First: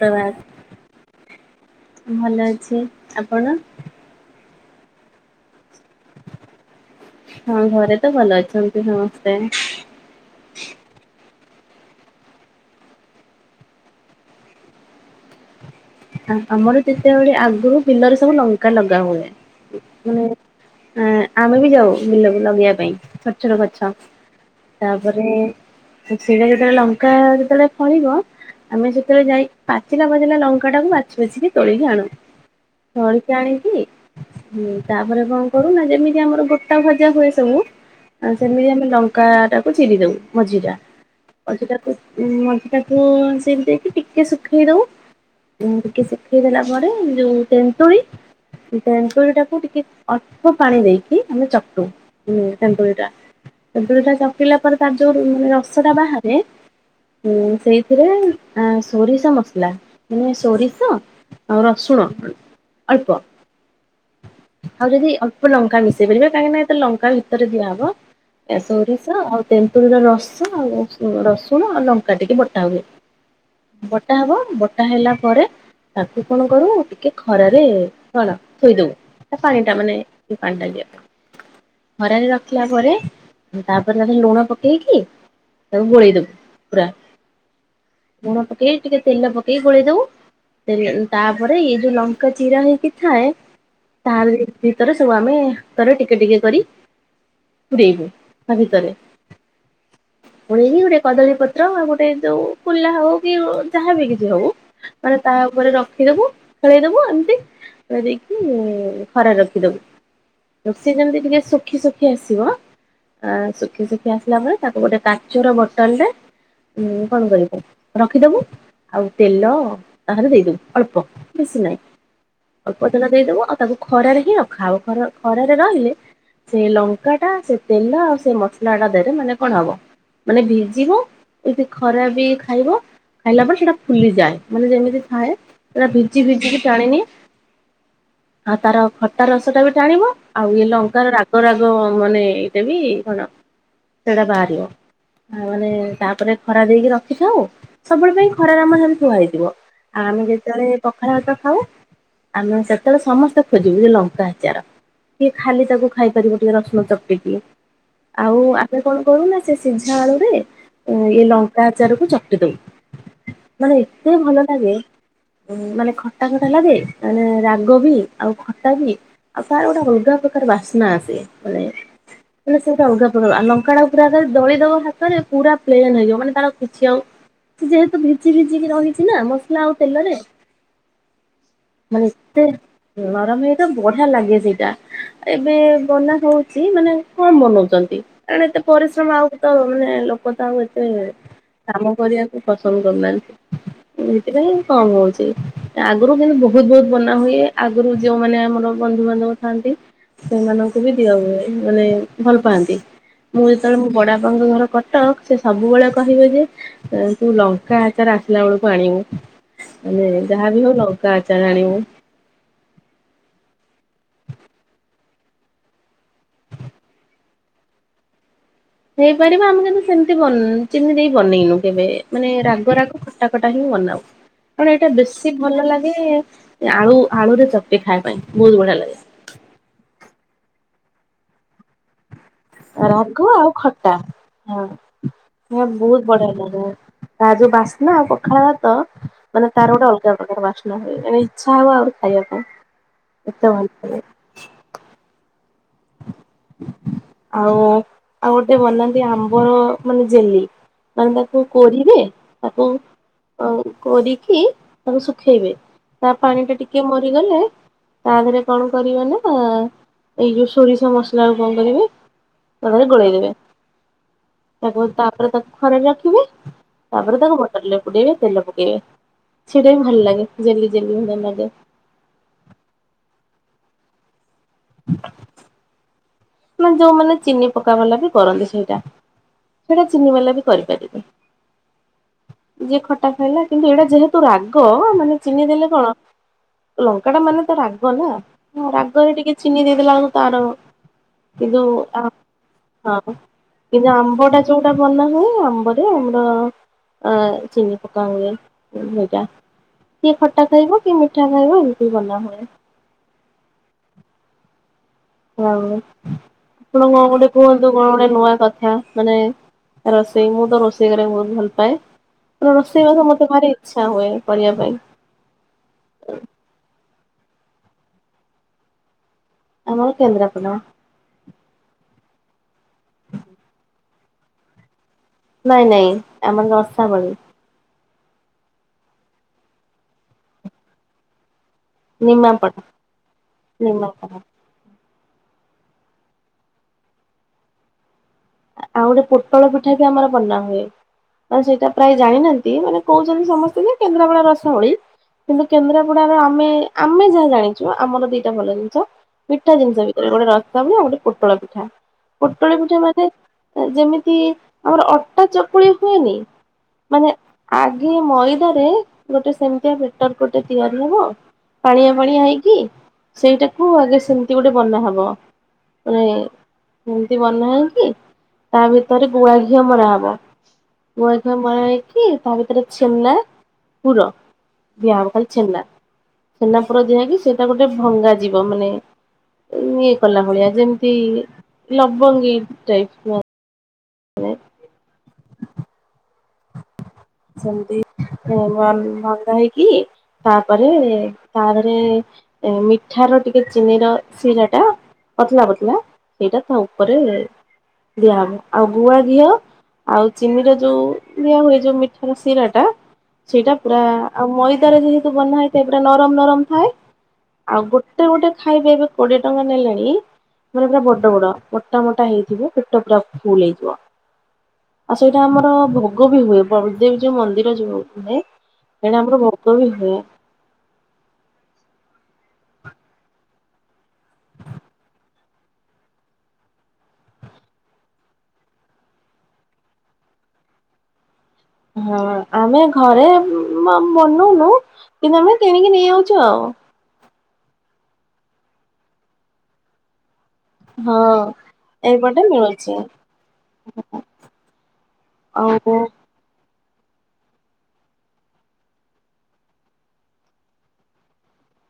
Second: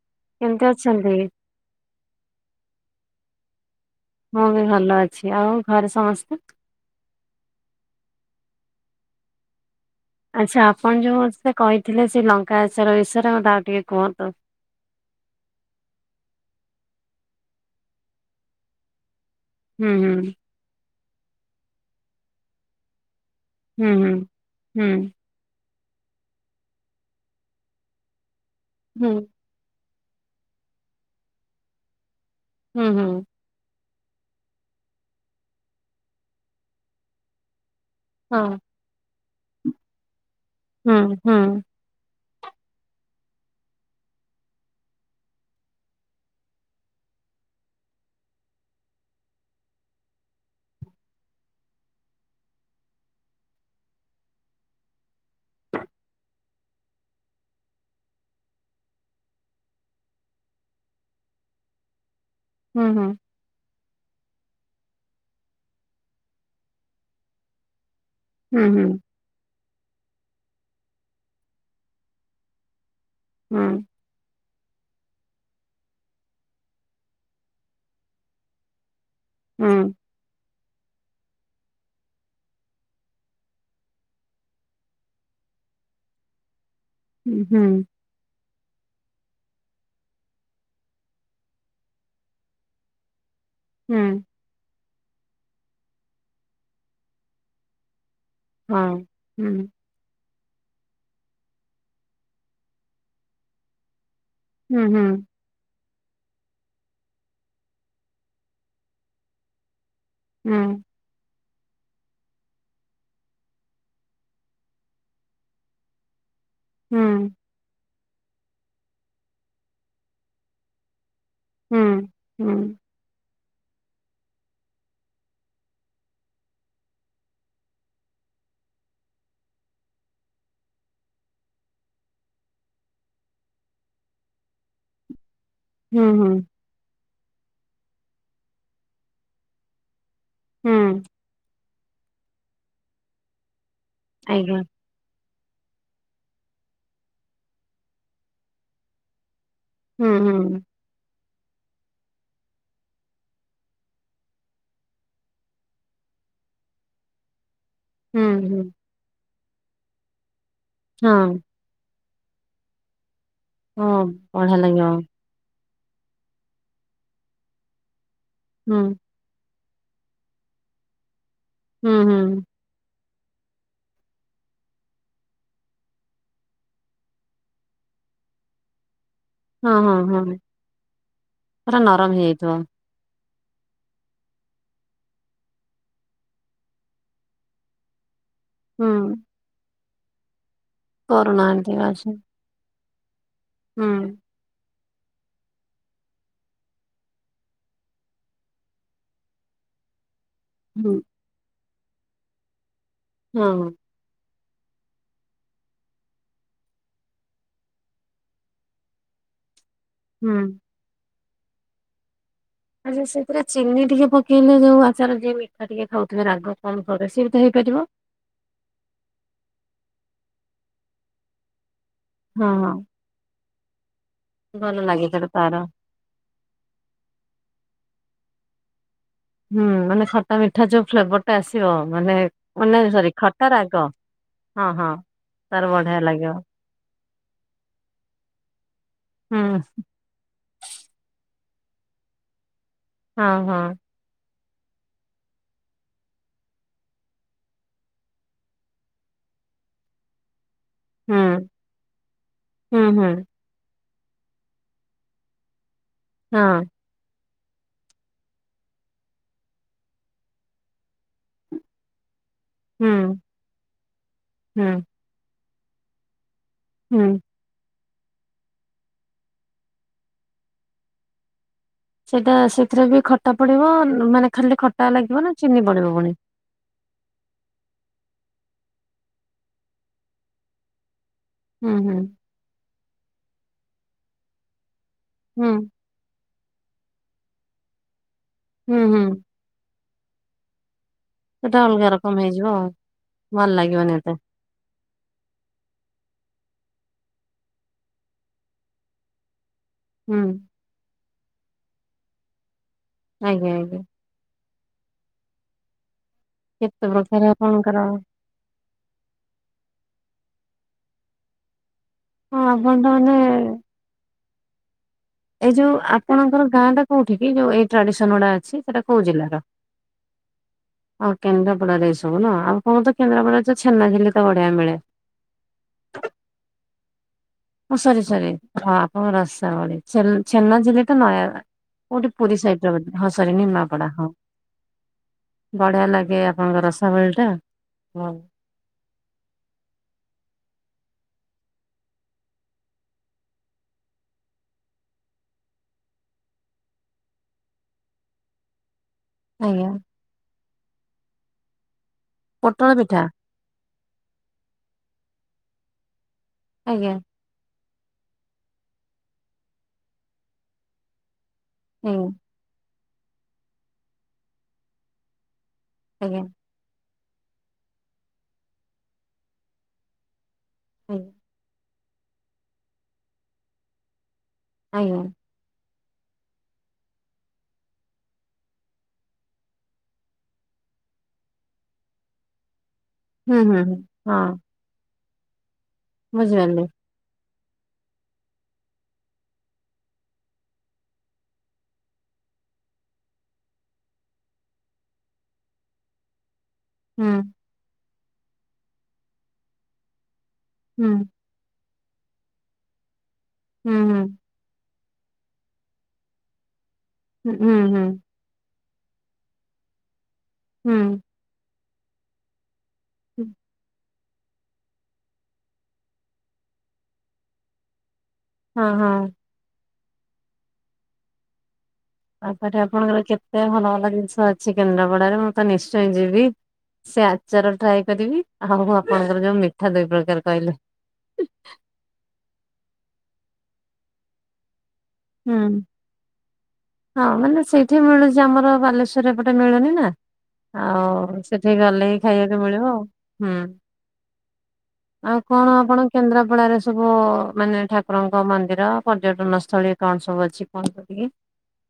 ପ୍ରଭାତ୍। କେମିତି ଅଛନ୍ତି? ଭଲ ଅଛି। ଆପଣ? ମୁଁ ବି ଭଲ ଅଛି। ଆଉ ଘରେ ସମସ୍ତେ? ହଁ ଘରେ ତ ଭଲ ଅଛନ୍ତି ସମସ୍ତେ। ଆଚ୍ଛା ଆପଣ ଯୋଉ ସେ କହିଥିଲେ ସେ ଲଙ୍କା ଆଚାର ବିଷୟରେ ମତେ ଆଉ ଟିକେ କୁହ ତ। ଆମର ଯେତେବେଳେ ଆଗରୁ ବିଲରେ ସବୁ ଲଙ୍କା ଲଗା ହୁଏ। ହୁଁ ହୁଁ ମାନେ ଆ ଆମେ ବି ଯାଉ ବିଲକୁ ଲଗେଇବା ପାଇଁ ଛୋଟ ଛୋଟ ଗଛ। ହୁଁ ହୁଁ। ତାପରେ ସେଇଟା ଯେତେବେଳେ ଲଙ୍କା ଯେତେବେଳେ ଫଳିବ ଆମେ ହୁଁ ସେତେବେଳେ ଯାଇ ପାଚିଲା ପାଚିଲା ଲଙ୍କା ଲଙ୍କା ଟାକୁ ବାଛି ବାଛିିକି ତୋଳିକି ଆଣୁ। ହୁଁ ହୁଁ ହୁଁ ତୋଳିକି ଆଣିକି ହୁଁ ତାପରେ କଣ କରୁନା ଯେମିତି ଆମର ଗୋଟା ଭଜା ହୁଏ ସବୁ ସେମିତି ହଁ ଆମେ ଲଙ୍କା ଟାକୁ ଚିରି ଦଉ ମଝି ଟା। ମଝି ହୁଁ ଟା ମଞ୍ଜି ଟାକୁ ସେମିତି ଦେଇକି ଟିକେ ଶୁଖେଇ ଦବୁ। ଟିକେ ଶୁଖେଇ ଦେଲା ପରେ ଯୋଉ ତେନ୍ତୁଳି ସେ ତେନ୍ତୁଳି ଟାକୁ ଟିକେ ଅଳ୍ପ ପାଣି ଦେଇକି ଆମେ ଚକୁଟୁ। ତେନ୍ତୁଳି ଟା, ତେନ୍ତୁଳି ଟା ଚକଟିଲା ପରେ ତାର ଯୋଉ ରସ ଟା ବାହାରେ ଉଁ ସେଇଥିରେ ସୋରିଷ ମସଲା। ମାନେ ସୋରିଷ ଆଉ ରସୁଣ ହୁଁ ଅଳ୍ପ। ହୁଁ ଆଉ ଯଦି ଅଳ୍ପ ଲଙ୍କା ମିଶେଇ ପାରିବେ କାହିଁକି ନା ଏତେ ଲଙ୍କା ଭିତରେ ଦିଆହବ। ହୁଁ ହୁଁ ସୋରିଷ ଆଉ ତେନ୍ତୁଳି ର ରସ, ଆଉ ରସୁଣ, ଆଉ ଲଙ୍କା ଟିକେ ବଟା ହୁଏ। ହଁ। ବଟା ହବ ବଟା ହେଲା ପରେ ତାକୁ କଣ କରୁ ଟିକେ ଖରାରେ କଣ ଥୋଇଦଉ। ସେ ପାଣି ଟା ମାନେ ହୁଁ ସେ ପାଣି ଟା ଯିବା। ଖରାରେ ରଖିଲା ପରେ ତାପରେ ତାକୁ ଲୁଣ ପକେଇକି ତାକୁ ଗଳେଇଦବୁ ପୁରା। ହଁ ହୁଁ। ଲୁଣ ପକେଇ ଟିକେ ତେଲ ପକେଇ ଗୋଳେଇ ଦଉ। ତାପରେ ଏଇ ଯୋଉ ଲଙ୍କା ଚିରା ହେଇକି ଥାଏ। ହୁଁ ହୁଁ ତା ତର ସବୁ ଆମେ ଥର ଟିକେ ଟିକେ କରି ପୁରେଇବୁ। ତା ହଁ ଭିତରେ। ହୁଁ ଫୁଣି ଏହି ଗୋଟେ କଦଳୀ ପତ୍ର ଆଉ ଗୋଟେ ଯୋଉ କୁଲା ହଉ କି ଯାହାବି କିଛି ହଉ ହୁଁ ହୁଁ। ମାନେ ତା ଉପରେ ରଖିଦବୁ ଖେଳେଇଦବୁ ଏମତି ଖେଳେଇ ଦେଇକି ଖରାରେ ରଖିଦବୁ। ରୁଷି ଯେମତି ଟିକେ ସୁ ଶୁଖି ଶୁଖି ଆସିବ ଆଁ ଶୁଖି ଶୁଖି ଆସିଲା ପରେ ତାକୁ ଗୋଟେ କାଚର ବୋଟଲ୍ ରେ ହୁଁ ଉଁ ହୁଁ କଣ କରିବୁ ରଖିଦବୁ ଆଉ ତେଲ ତାହାରେ ଦେଇଦବୁ ଅଳ୍ପ। ବେଶୀ ନାଇଁ ହୁଁ ହୁଁ ଅଳ୍ପ ତେଲ ଦେଇଦବୁ ଆଉ ତାକୁ ଖରାରେ ହିଁ ରଖା ହବ ଖର ଖରାରେ ରହିଲେ ସେ ଲଙ୍କାଟା ସେ ତେଲ ଆଉ ସେ ମସଲା ଟା ଦେହରେ ନହେଲେ କଣ ହବ? ମାନେ ଭିଜିବ ଏଇଠେ ଖରା ବି ଖାଇବ ଖାଇଲା ପରେ ସେଇଟା ଫୁଲିଯାଏ। ମାନେ ଯେମିତି ଥାଏ ପୁରା ହୁଁ ଭିଜି ହୁଁ ଭିଜିିକି ଟାଣିନିଏ ଆଉ ତାର ଖଟା ରସ ଟା ବି ଟାଣିବ ଆଉ ଇଏ ହୁଁ ଲଙ୍କାର ରାଗ ରାଗ ରାଗ ମାନେ ଏଇଟା ବି କଣ ସେଟା ଆଜ୍ଞା। ବାହାରିବ। ଆଉ ମାନେ ତାପରେ ଖରା ଦେଇକି ରଖିଥାଉ ସବୁବେଳେ ପାଇଁ ଖରାରେ ଆମର ସେମତି ଥୁଆ ହେଇଥିବ। ଆଉ ହୁଁ ଆମେ ଯେତବେଳେ ହୁଁ ପଖାଳ ଭାତ ଖାଉ ଆମେ ସେତବଳେ ସମସ୍ତେ ଖୋଜିବୁ ଯେ ଲଙ୍କା ଆଚାର କିଏ ଖାଲି ତାକୁ ଖାଇ ପାରିବୁ ଟିକେ ରସୁଣ ଚକଟିିକି। ଆଉ ହୁଁ ଆମେ କଣ କରୁନା ସେ ସିଝା ଆଳୁରେ ଅ ଇଏ ହୁଁ ଲଙ୍କ ଆଚାରକୁ ଚକଟି ଦଉ ମାନେ ହଁ ହଁ ଏତେ ଭଲ ବଢିଆ ଲାଗେ ଲାଗିବ। ଉଁ ମାନେ ଖଟା ଖଟା ଲାଗେ ତା ମାନେ ରାଗ ବି ଆଉ ଖଟା ହୁଁ ବି ଆଉ ତାର ଗୋଟେ ଅଲଗା ପ୍ରକାର ବାସ୍ନା ଆସେ ମାନେ ହୁଁ ହୁଁ। ସେଟା ସେଇଟା ଅଲଗା ପ୍ରକାର ଆ ଲଙ୍କା ଟାକୁ ପୁରାଟା ଦଳିଦବ ହାତରେ ପୁରା ପ୍ଲେନ ହେଇଯିବ ମାନେ ତାର କିଛି ଆଉ ଯେହେତୁ ଭିଜି ଭିଜିିକି ରହିଚି ନା ମସ୍ ଲା ଆଉ ହଁ ହଁ ତେଲରେ ହଁ ପୁରା ଭଲ ନରମ ଏତେ ହେଇଯାଇଥିବ। ନରମ ହେଇଥିବ ବଢ଼ିଆ ଲାଗେ ସେଇଟା। ଏବେ ବନା ହଉଚି ମାନେ କଣ ବନଉଚନ୍ତି? କାରଣ ଏତେ ହୁଁ। ପରିଶ୍ରମ ଆଉ ତ ମାନେ ଲୋକ ତ ଆଉ ଏତେ କରୁନାହାନ୍ତି କାମ ଆଚ୍ଛା। କରିବାକୁ ପସନ୍ଦ ହୁଁ କରୁନାହାନ୍ତି ଏମିତି ପାଇଁ କମ୍ ବଳୁଚି ଆଗୁରୁ କିନ୍ତୁ ବହୁତ ବହୁତ ବନା ହୁଏ ଆଗରୁ ଯୋଉମାନେ ଆମର ବନ୍ଧୁବାନ୍ଧବ ଥାନ୍ତି ସେମାନଙ୍କୁ ବି ହୁଁ ଦିଆ ହୁଏ ମାନେ ଭଲ ପାଆନ୍ତି ମୁଁ ଯେତେବେଳେ ମୋ ବଡ ବାପାଙ୍କ ଘର କ ଟକ ସେ ସବୁବଳେ କହିବେ ଯେ ଏଁ ତୁ ଲଙ୍କା ଆଚାର ଆସିଲା ବଳକୁ ଆଣିବୁ। ମାନେ ହୁଁ। ଯାହାବି ହଉ ଲଙ୍କା ଆଚାର ଆଣିବୁ। ଆଚ୍ଛା ସେଇଥିରେ ଚିନି ଟିକିଏ ପକେଇଲେ ଯୋଉ ଆଚାର ଯିଏ ମିଠା ଟିକେ ଖାଉଥୁବେ ରାଗ କମ୍ ଖାଉଥିବେ ସିଏ ବି ତ ହେଇପାରିବ? ହେଇପାରିବ ଆମେ କିନ୍ତୁ ସେମତି ବନ୍ ଚିନି ଦେଇ ବନେଇନୁ କେବେ ମାନେ ହଁ ହଁ। ରାଗ ରାଗ ଖଟା ଖଟା ହିଁ ବନାଉ ଭଲ କାରଣ ଏଇଟା ଲାଗେ ସେଟା ବେଶୀ ତାର ଭଲ ଲାଗେ ଏ ଆଳୁ ଆଳୁରେ ଚକଟି ଖାଇବା ପାଇଁ ବହୁତ ବଢ଼ିଆ ଲାଗେ। ହୁଁ ମାନେ ଖଟା ମିଠା ଯୋଉ ଫ୍ଲେବର ଟା ଆସିବ ମାନେ ମାନେ ସରି ରାଗ ଆଉ ରାଗ ଖଟା ହଁ ତାର ମୋର ବଢିଆ ବହୁତ ବଢ଼ିଆ ଲାଗିବ। ଲାଗା। ତା ଯୋଉ ବାସ୍ନା ଆଉ ପଖାଳ ଭାତ ହୁଁ ମାନେ ତାର ଗୋଟେ ଅଲ ଗା ପ୍ରକାର ବାସ୍ନା ହୁଏ ଏଣେ ଇଚ୍ଛା ହବ ଆହୁରି ଖାଇବା ପାଇଁ। ହଁ ଏତେ ହଁ। ଭଲ ଲାଗେ ଆଉ ଆଉ ଗୋଟେ ବନାନ୍ତି ଆମ୍ବର ମାନେ ଜେଲି। ମାନେ ହୁଁ ତାକୁ କୋରିବେ ତାକୁ ହୁଁ ହୁଁ ଅଂ କୋରିକି ତାକୁ ଶୁଖେଇବେ। ତା ପାଣି ଟା ହଁ ଟିକେ ମରିଗଲେ ତା ଦେହେରେ କଣ କରିବେ ନା ଏଇ ଯୋଉ ସ୍ ସୋରିଷ ମସଲାକୁ କଣ କରିବେ ତା ଦେହରେ ହୁଁ ଗୋଳେଇ ଦେବେ ହୁଁ ତାକୁ ତାପରେ ତାକ୍ ଖରାରେ ରଖିବେ ହୁଁ। ତାପରେ ତାକୁ ଗୋ ତେଲ ପକେଇବେ ତେଲ ପକେଇବେ ସେଟା ବି ଭଲ ଲାଗେ ଜେଲି ଜେଲି ଭଳିଆ ଲାଗେ। ସେଟା ସେଥିରେ ବି ଖଟା ପଡିବ ମାନେ ଖାଲି ଖଟା ଲାଗିବ ନା ଚିନି ପଡିବ ପୁଣି। ମାନେ ଯୋଉମାନେ ଚିନି ପକବାଲା ବି କରନ୍ତି ସେଇଟା। ସେଟା ଚିନିିବାଲା ବି କରିପାରିବେ। ହୁଁ ହୁଁ। ଯିଏ ଖଟା ଖାଇଲା କିନ୍ତୁ ଏଇଟା ଯେହେତୁ ରାଗ ମାନେ ହୁଁ ଚିହ୍ନି ଦେଲେ କଣ। ଲଙ୍କା ଟା ମାନେ ତ ରାଗ ନା ହୁଁ ହୁଁ ରାଗରେ ଟିକେ ଚିନି ଦେଇଦେଲା ବେଳକୁ ତାର କି ସେଟା ଯୋଉ ଅଲଗା ଆ ରକମ ହେଇଯିବ ଆଉ ହଁ ଭଲ ଏ ଲାଗିବନି ଯୋଉ ଏତେ ଆମ୍ବ ଟା ଯୋଉଟା ବନା ହୁଏ ଆମ୍ବରେ ଆମର ଆଁ ଚିନି ପକା ହୁଏ ଉଁ ହେଇଟା। କିଏ ହୁଁ। ଖଟା ଖାଇବ କି ମିଠା ଖାଇବ ଏମିତି ବନା ହୁଏ। ଆଜ୍ଞା ଆଜ୍ଞା। ହଉ ଆପଣ କେତେ କଣ ପ୍ରକାର ଗୋଟେ କୁହନ୍ତୁ ଆପଣଙ୍କର କଣ ହଁ ଗୋଟେ ନୂଆ କଥା ମାନେ ରୋଷେଇ ମୁଁ ତ ରୋଷେଇ କରିବାରେ ବହୁତ ଭଲ ପାଏ ମ ଆପଣ ତ ରୋଷେଇ ବାସ ମାନେ ମତେ ଭାରି ଇ ଇଛା ହୁଏ କରିବା ପାଇଁ। ଏଇ ଯୋଉ ଆପଣଙ୍କର ଗାଁ ଟା କୋଉଠି କି ଯୋଉ ଏଇ ଟ୍ରାଡିସନ ଗୁଡା ଅଛି ସେଟା କୋଉ ଜିଲ୍ଲାର। ଆମର କେନ୍ଦ୍ରପଡା। ଆଉ କେନ୍ଦ୍ରାପଡାରେ ଏଇ ସବୁ ନୁହଁ ଆଉ କଣ ତ କେନ୍ଦ୍ରାପଡା ରେ ତ ଛେନା ଝେଲି ତ ବଢିଆ ମିଳେ। ନାଇଁ ନାଇଁ ଆମର ରସାବଳି। ଓ ସରି ସରି ହଁ ରସାବଳି ଛେଲ ଛେନ୍ନା ଝିଲି ତ ନୟାଗଡ। କୋଉଠି ପୁରୀ ନିମାପଡା ସାଇଡ ତ ବୋଧେ ହଁ ସରି ନିମାପଡା ହଁ। ବଢିଆ ଲାଗେ ଆପଣଙ୍କର ରସାବଳି ଟା ହଉ ଆଉ ଗୋଟେ ପୋଟଳ ପିଠା ବି ଆମର ବନା ହୁଏ। ଆ ସେଇଟା ପ୍ରାୟ ଜାଣିନାହାନ୍ତି ମାନେ କହୁଛନ୍ତି ସମସ୍ତେ ଯେ କେନ୍ଦ୍ରାପଡା ରସବଳି। କିନ୍ତୁ କେନ୍ଦ୍ରାପଡା ରେ ଆମେ ଆମେ ଯାହା ଜାଣିଛୁ ଆମର ଦିଟା ଭଲ ଜିନିଷ। ପିଠା ଆଜ୍ଞା ଜିନିଷ ଭିତରେ ଗୋଟେ ରସବଳି ଆଉ ଗୋଟେ ପୋଟଳ ପିଠା ପୋଟଳ ପିଠା ମାନେ ଯେମିତି ଆମର ଅଟା ଚକୁଳି ହୁଏନି ଆଜ୍ଞା ମାନେ ଆଗେ ମଇଦାରେ ଗୋଟେ ସେମିତିଆ ବେଟର ଗୋଟେ ତିଆରି ହବ। ପାଣିଆ ଆଜ୍ଞା ପାଣିଆ ହେଇକି ସେଇଟାକୁ ଆଗେ ସେମିତି ଗୋଟେ ବନାହବ। ହୁଏ ଆଜ୍ଞା ଏମିତି ବନା ହେଇ କି ତା ଭିତରେ ଗୁଆ ଘିଅ ମରାହବ ଆଜ୍ଞା। ଗୁଆ ମରା ହେଇ କି ତା ଭିତରେ ଛେନ୍ନା ପୁର ଆଜ୍ଞା ଦିଆହବ ଖାଲି ତୁ ଛେନା ଛେନା ପୁର ଦିଆହେଇ କି ସେଇଟା ଗୋଟେ ଭଙ୍ଗା ଯିବ ମାନେ ଇଏ କଲା ଭଳିଆ ଯେମିତି ଲବଙ୍ଗୀ ଟାଇପ୍। ହୁଁ ହୁଁ ହଁ। ମୁଁ ଜାନି। ସେମିତି ନୂଆ ଭଙ୍ଗା ହେଇକି ତାପରେ ତାପରେ ଏ ମିଠ ର ଟିକେ ଚିନିର ସିରା ଟା ପତଲା ପତଲା ସେଇଟା ଥାଉ। ଉପରେ ହୁଁ ଦିଆହବ ଆଉ ଗୁଆ ଘିଅ ଆଉ ଚିନିର ଯୋଉ ହୁଁ। ଦିଆ ହୁଏ ଯୋଉ ମିଠାର ଶିରା ଟା ସେଇଟା ହୁଁ ପୁରା ହୁଁ ଆଉ ମଇଦାରେ ଯେ ତ ବନା ହେଇଥାଏ ପୁରା ନରମ ନରମ ଥାଏ ହୁଁ ହୁଁ ଆଉ ଗୋଟେ ହୁଁ ଗୋଟେ ଖାଇବେ ଏବେ କୋଡିଏ ଟଙ୍କା ନେଲେଣି ମାନେ ପୁରା ବଡ ବଡ ମୋଟା ମୋଟା ହେଇଥିବେ ପେଟ ଟା ହୁଁ ଫୁଲ ହେଇଯିବ ଆଉ ସେଇଟା ଆମର ଭୋଗ ବି ହୁଏ ବଦେଇ ଯୋଉ ମନ୍ଦିର ଯୋଉ ହୁଏ ହଁ ଏଣେ ହଁ ଆମର ଭୋଗ ବି ହୁଏ। ତାପରେ ଆପଣଙ୍କର କେତେ ଭଲ ଭଲ ଜିନିଷ ଅଛି କେନ୍ଦ୍ରାପଡାରେ ମୁଁ ତ ନିଶ୍ଚୟ ଯିବି। ସେ ଆଚାର ଟ୍ରାଏ କରିବି ଆଉ ଆପଣଙ୍କର ଯୋଉ ମିଠା ଦୁଇ ପ୍ରକାର କହିଲେ। ହଁ ଆମେ ଘରେ ମ ବନଉନୁ କିନ୍ତୁ ଆମେ ହୁଁ। କିଣିକି ନେଇ ଯାଉଚୁ ଆଉ। ହଁ ମାନେ ସେଇଠି ମିଳୁଚି ଆମର ବାଲେଶ୍ଵରରେ ଏପଟେ ମିଳୁନି ନା। ହଁ। ଆଉ ସେଠି ଗଲେ ହିଁ ଏଇପଟେ ଖାଇବାକୁ ମିଳିବ ମିଳୁଛି ଆଉ ହୁଁ। ଆଉ କଣ ଆପଣ କେନ୍ଦ୍ରାପଡାରେ ସବୁ ମାନେ ଠାକୁରଙ୍କ ମନ୍ଦିର ପର୍ଯ୍ୟଟନ ସ୍ଥଳୀ କଣ ସବୁ ଅଛି କଣ [inaudible]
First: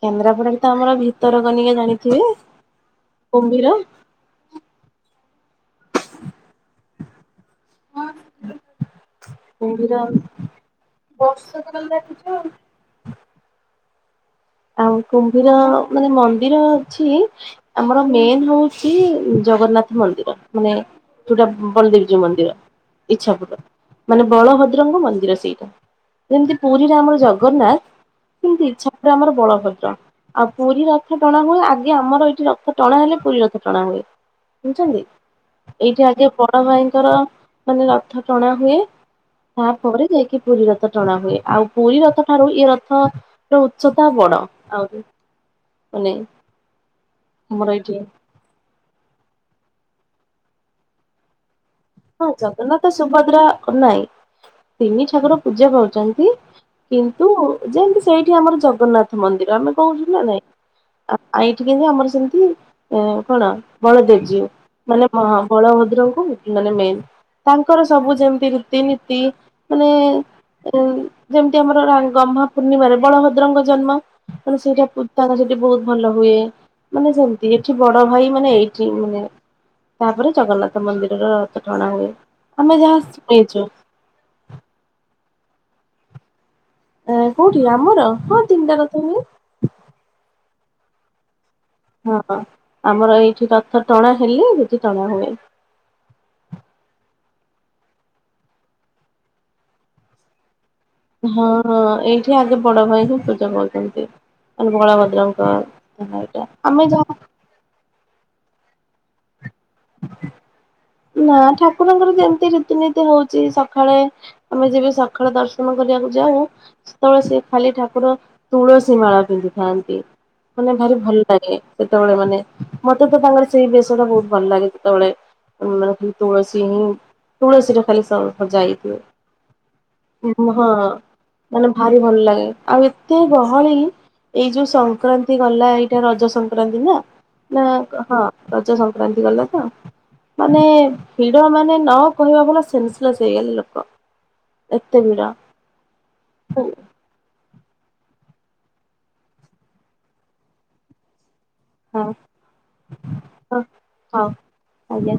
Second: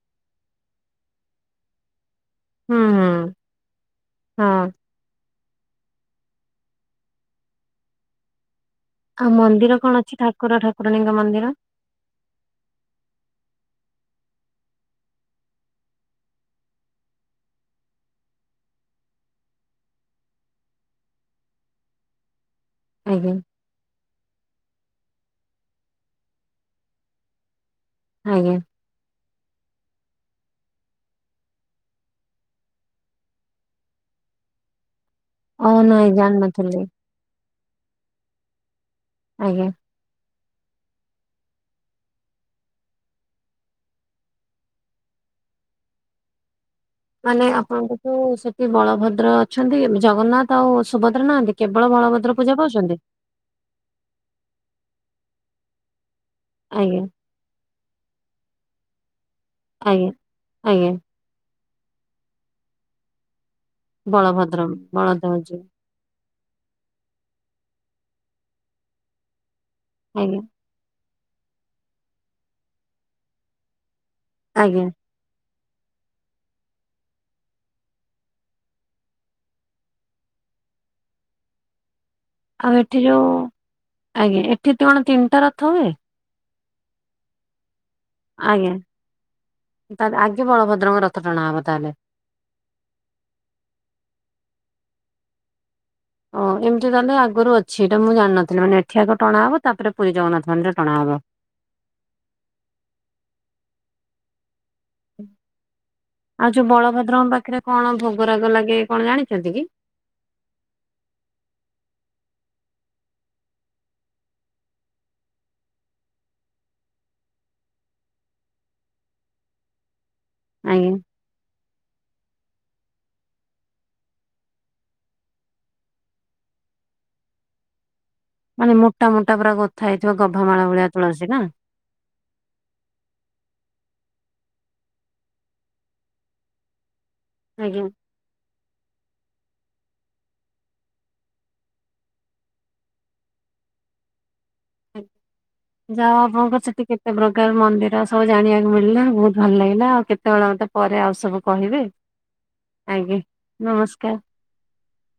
କେନ୍ଦ୍ରାପଡାରେ ତ ଆମର ଭିତରକନିକା ଜାଣିଥିବେ ହୁଁ ହୁଁ। କୁମ୍ଭୀର। ହଁ। [inaudible] ଆଉ ମନ୍ଦିର କଣ କୁମ୍ଭୀର ଅଛି ଠାକୁର ଠାକୁରାଣୀଙ୍କ ମନ୍ଦିର? ଆଉ କୁମ୍ଭୀର ମାନେ ମନ୍ଦିର ଅଛି। ଆମର ମେନ୍ ହଉଛି ଜଗନ୍ନାଥ ମନ୍ଦିର ମାନେ ଯୋଉଟା ବଳଦେବ ଜିଉ ମନ୍ଦିର ଆଜ୍ଞା ଇଚ୍ଛାପୁରର। ମାନେ ବଳଭଦ୍ରଙ୍କ ମନ୍ଦିର ସେଇଟା ଯେମିତି ପୁରୀରେ ଆମର ଜଗନ୍ନାଥ ଆଜ୍ଞା। ସେମିତି ଇଚ୍ଛା [inaudible] ଆମର ବଳଭଦ୍ର। ଆଉ ପୁରୀ ରଥ ଟଣା ହୁଏ ଆଗେ ଆମର ଏଇଠି ରଥ ଟଣା ହେଲେ ପୁରୀ ରଥ ଟଣା ହୁଏ। ଶୁଣୁଛନ୍ତି ଓ ଏଇଠି ନାଇଁ ଆଗେ ବଡ ଜାଣିନଥିଲି ଭାଇଙ୍କର ମାନେ ରଥ ଟଣା ହୁଏ। ଆଜ୍ଞା। ତାପରେ ଯାଇକି ପୁରୀ ରଥ ଟଣା ହୁଏ ଆଉ ପୁରୀ ରଥ ଠାରୁ ଏ ରଥ ରୁ ଉଚ୍ଚତା ବଡ ଆହୁରି ମାନେ ମାନେ ଆମର ଏଇଠି ଆପଣଙ୍କଠୁ ସେଠି ବଳଭଦ୍ର ଅଛନ୍ତି ଏମି ଜଗନ୍ନାଥ ଆଉ ସୁଭଦ୍ରା ନାହାନ୍ତି। କେବଳ ବଳଭଦ୍ର ପୂଜା ପାଉଛନ୍ତି? ପୁରା ନାଇଁ ତିନି ଠାକୁର ପୂଜା ପାଉଚନ୍ତି ଆଜ୍ଞା କିନ୍ ନ୍ତୁ ଯେମତି ସେଇଠି ଆମର ଜଗନ୍ନାଥ ମନ୍ଦିର ଆମେ କହୁଛୁ ଆଜ୍ଞା ନା ନାଇଁ। ଆଜ୍ଞା ଆ ଆ ଏଇଠି କେମିତି ଆମର ସେମତି ଏଁ କଣ ବଳଦେବ ଜୀଉ ବଳଭଦ୍ର ମାନେ ମ ବଳଦେବଜୀଉ ବଳଭଦ୍ରଙ୍କୁ ମାନେ ମେନ୍ ତାଙ୍କର ସବୁ ଯେମିତି ରୀତିନୀତି ମାନେ ଆଜ୍ଞା ଉଂ ଯେମିତି ଆମର ରା ଗମ୍ହା ପୂର୍ଣ୍ଣିମାରେ ବଳଭଦ୍ରଙ୍କ ଜନ୍ମ ମାନେ ଆଜ୍ଞା ସେଇଟା ପୁ ତାଙ୍କ ସେଠି ବହୁତ ଭଲ ହୁଏ ମାନେ ସେମିତି ଏଠି ବଡ ଭାଇ ମାନେ ଏଇଠି ମାନେ ତାପରେ ଜଗନ୍ନାଥ ମନ୍ଦିରର ରଥ ଟଣା ହୁଏ। ଆମେ ଆଉ ଯାହା ଏଠି ଯୋଉ ଶୁଣିଛୁ ଆଜ୍ଞା, ଏଠି କଣ ତିନିଟା ରଥ ହଏ? ଏଁ କୋଉଠି ଆମର? ହଁ ଆଜ୍ଞା ତିନିଟା ରଥ ହୁଏ ତାହେଲେ ଆଜି ବଳଭଦ୍ରଙ୍କ ରଥ ଟଣା ହବ ତାହେଲେ। ହଁ ଆମର ଏଇଠି ରଥ ଟଣା ହେଲେ ସେଠି ଟଣା ହୁଏ। ଓ ଏମିତି ତାହେଲେ ଆଗରୁ ଅଛି ଏଇଟା ମୁଁ ଜାଣିନଥିଲି ମାନେ ଏଠି ଆଗ ଟଣା ହବ ତାପରେ ପୁରୀ ଜଗନ୍ନାଥ ମନ୍ଦିର ଟଣାହବ। ହଁ ହଁ ଏଇଠି ଆଗେ ବଡ ଭାଇ କୁ ପୂଜା ପାଉଛନ୍ତି ମାନେ ବଳଭ ଭଦ୍ରଙ୍କ [unintelligible] ଆଉ ଏଇଟା ଯୋଉ ଆମେ ଯାହା ବଳଭଦ୍ରଙ୍କ ପାଖରେ କଣ ଭୋଗରାଗ ଲାଗେ କଣ ଜାଣିଚନ୍ତି କି? ନା ଠାକୁରଙ୍କର ଯେମିତି ରୀତିନୀତି ହଉଚି ସଖାଳେ ଆମେ ଯେବେ ସଖାଳ ଦର୍ଶନ କରିବାକୁ ଯାଉ ସେତେବେଳେ ସେ ଖାଲି ଠାକୁର ତୁଳସୀ ମାଳା ପିନ୍ଧିଥାନ୍ତି। ମାନେ ଆଜ୍ଞା ଭାରି ଭଲ ଲାଗେ ସେତେବେଳେ ମାନେ ମତେ ତ ତାଙ୍କର ସେଇ ବେଶ ଟା ବହୁତ ଭଲ ଲାଗେ। ସେତେବେଳେ ମାନେ ଖାଲି ତୁଳସୀ ହିଁ ତୁଳସୀ ରେ ଖାଲି ସ ସଜା ମାନେ ହେଇଥିବେ। ମୋଟା ମୋଟା ପୁରା ଗୋଥା ହେଇଥିବ ଗଭା ଉଁ ହଁ ମାଳ ଭଳିଆ ତୁଳସୀ ନା। ମାନେ ଭାରି ଭଲ ଲାଗେ ଆଉ ଏତେ ଗହଳି ଏଇ ଯୋଉ ସଂକ୍ରାନ୍ତି ଗଲା, ଏଇଟା ରଜ ସଂକ୍ରାନ୍ତି ନା ନା ଆଜ୍ଞା। ହଁ ରଜ ସଂକ୍ରାନ୍ତି ଗଲା। ତ ମାନେ ଭିଡ ମାନେ ନକହିବା ଭଲ, ସେନ୍ସଲେସ ହେଇଗଲେ ଲୋକ। ଏତେ ଭିଡ। ଯାହାହେଉ ଆପଣଙ୍କ ହଁ ସେଠି କେ କେତେ ପ୍ରକାର ମନ୍ଦିର ସବୁ ଜାଣିବାକୁ ମିଳିଲା ବହୁତ ଭଲ ଲାଗିଲା। ଆଉ କେତେବେଳେ ମତେ ପରେ ଆଉ ସବୁ କହିବେ ହଁ ଆଜ୍ଞା ନମସ୍କାର। ହଉ ଆଜ୍ଞା।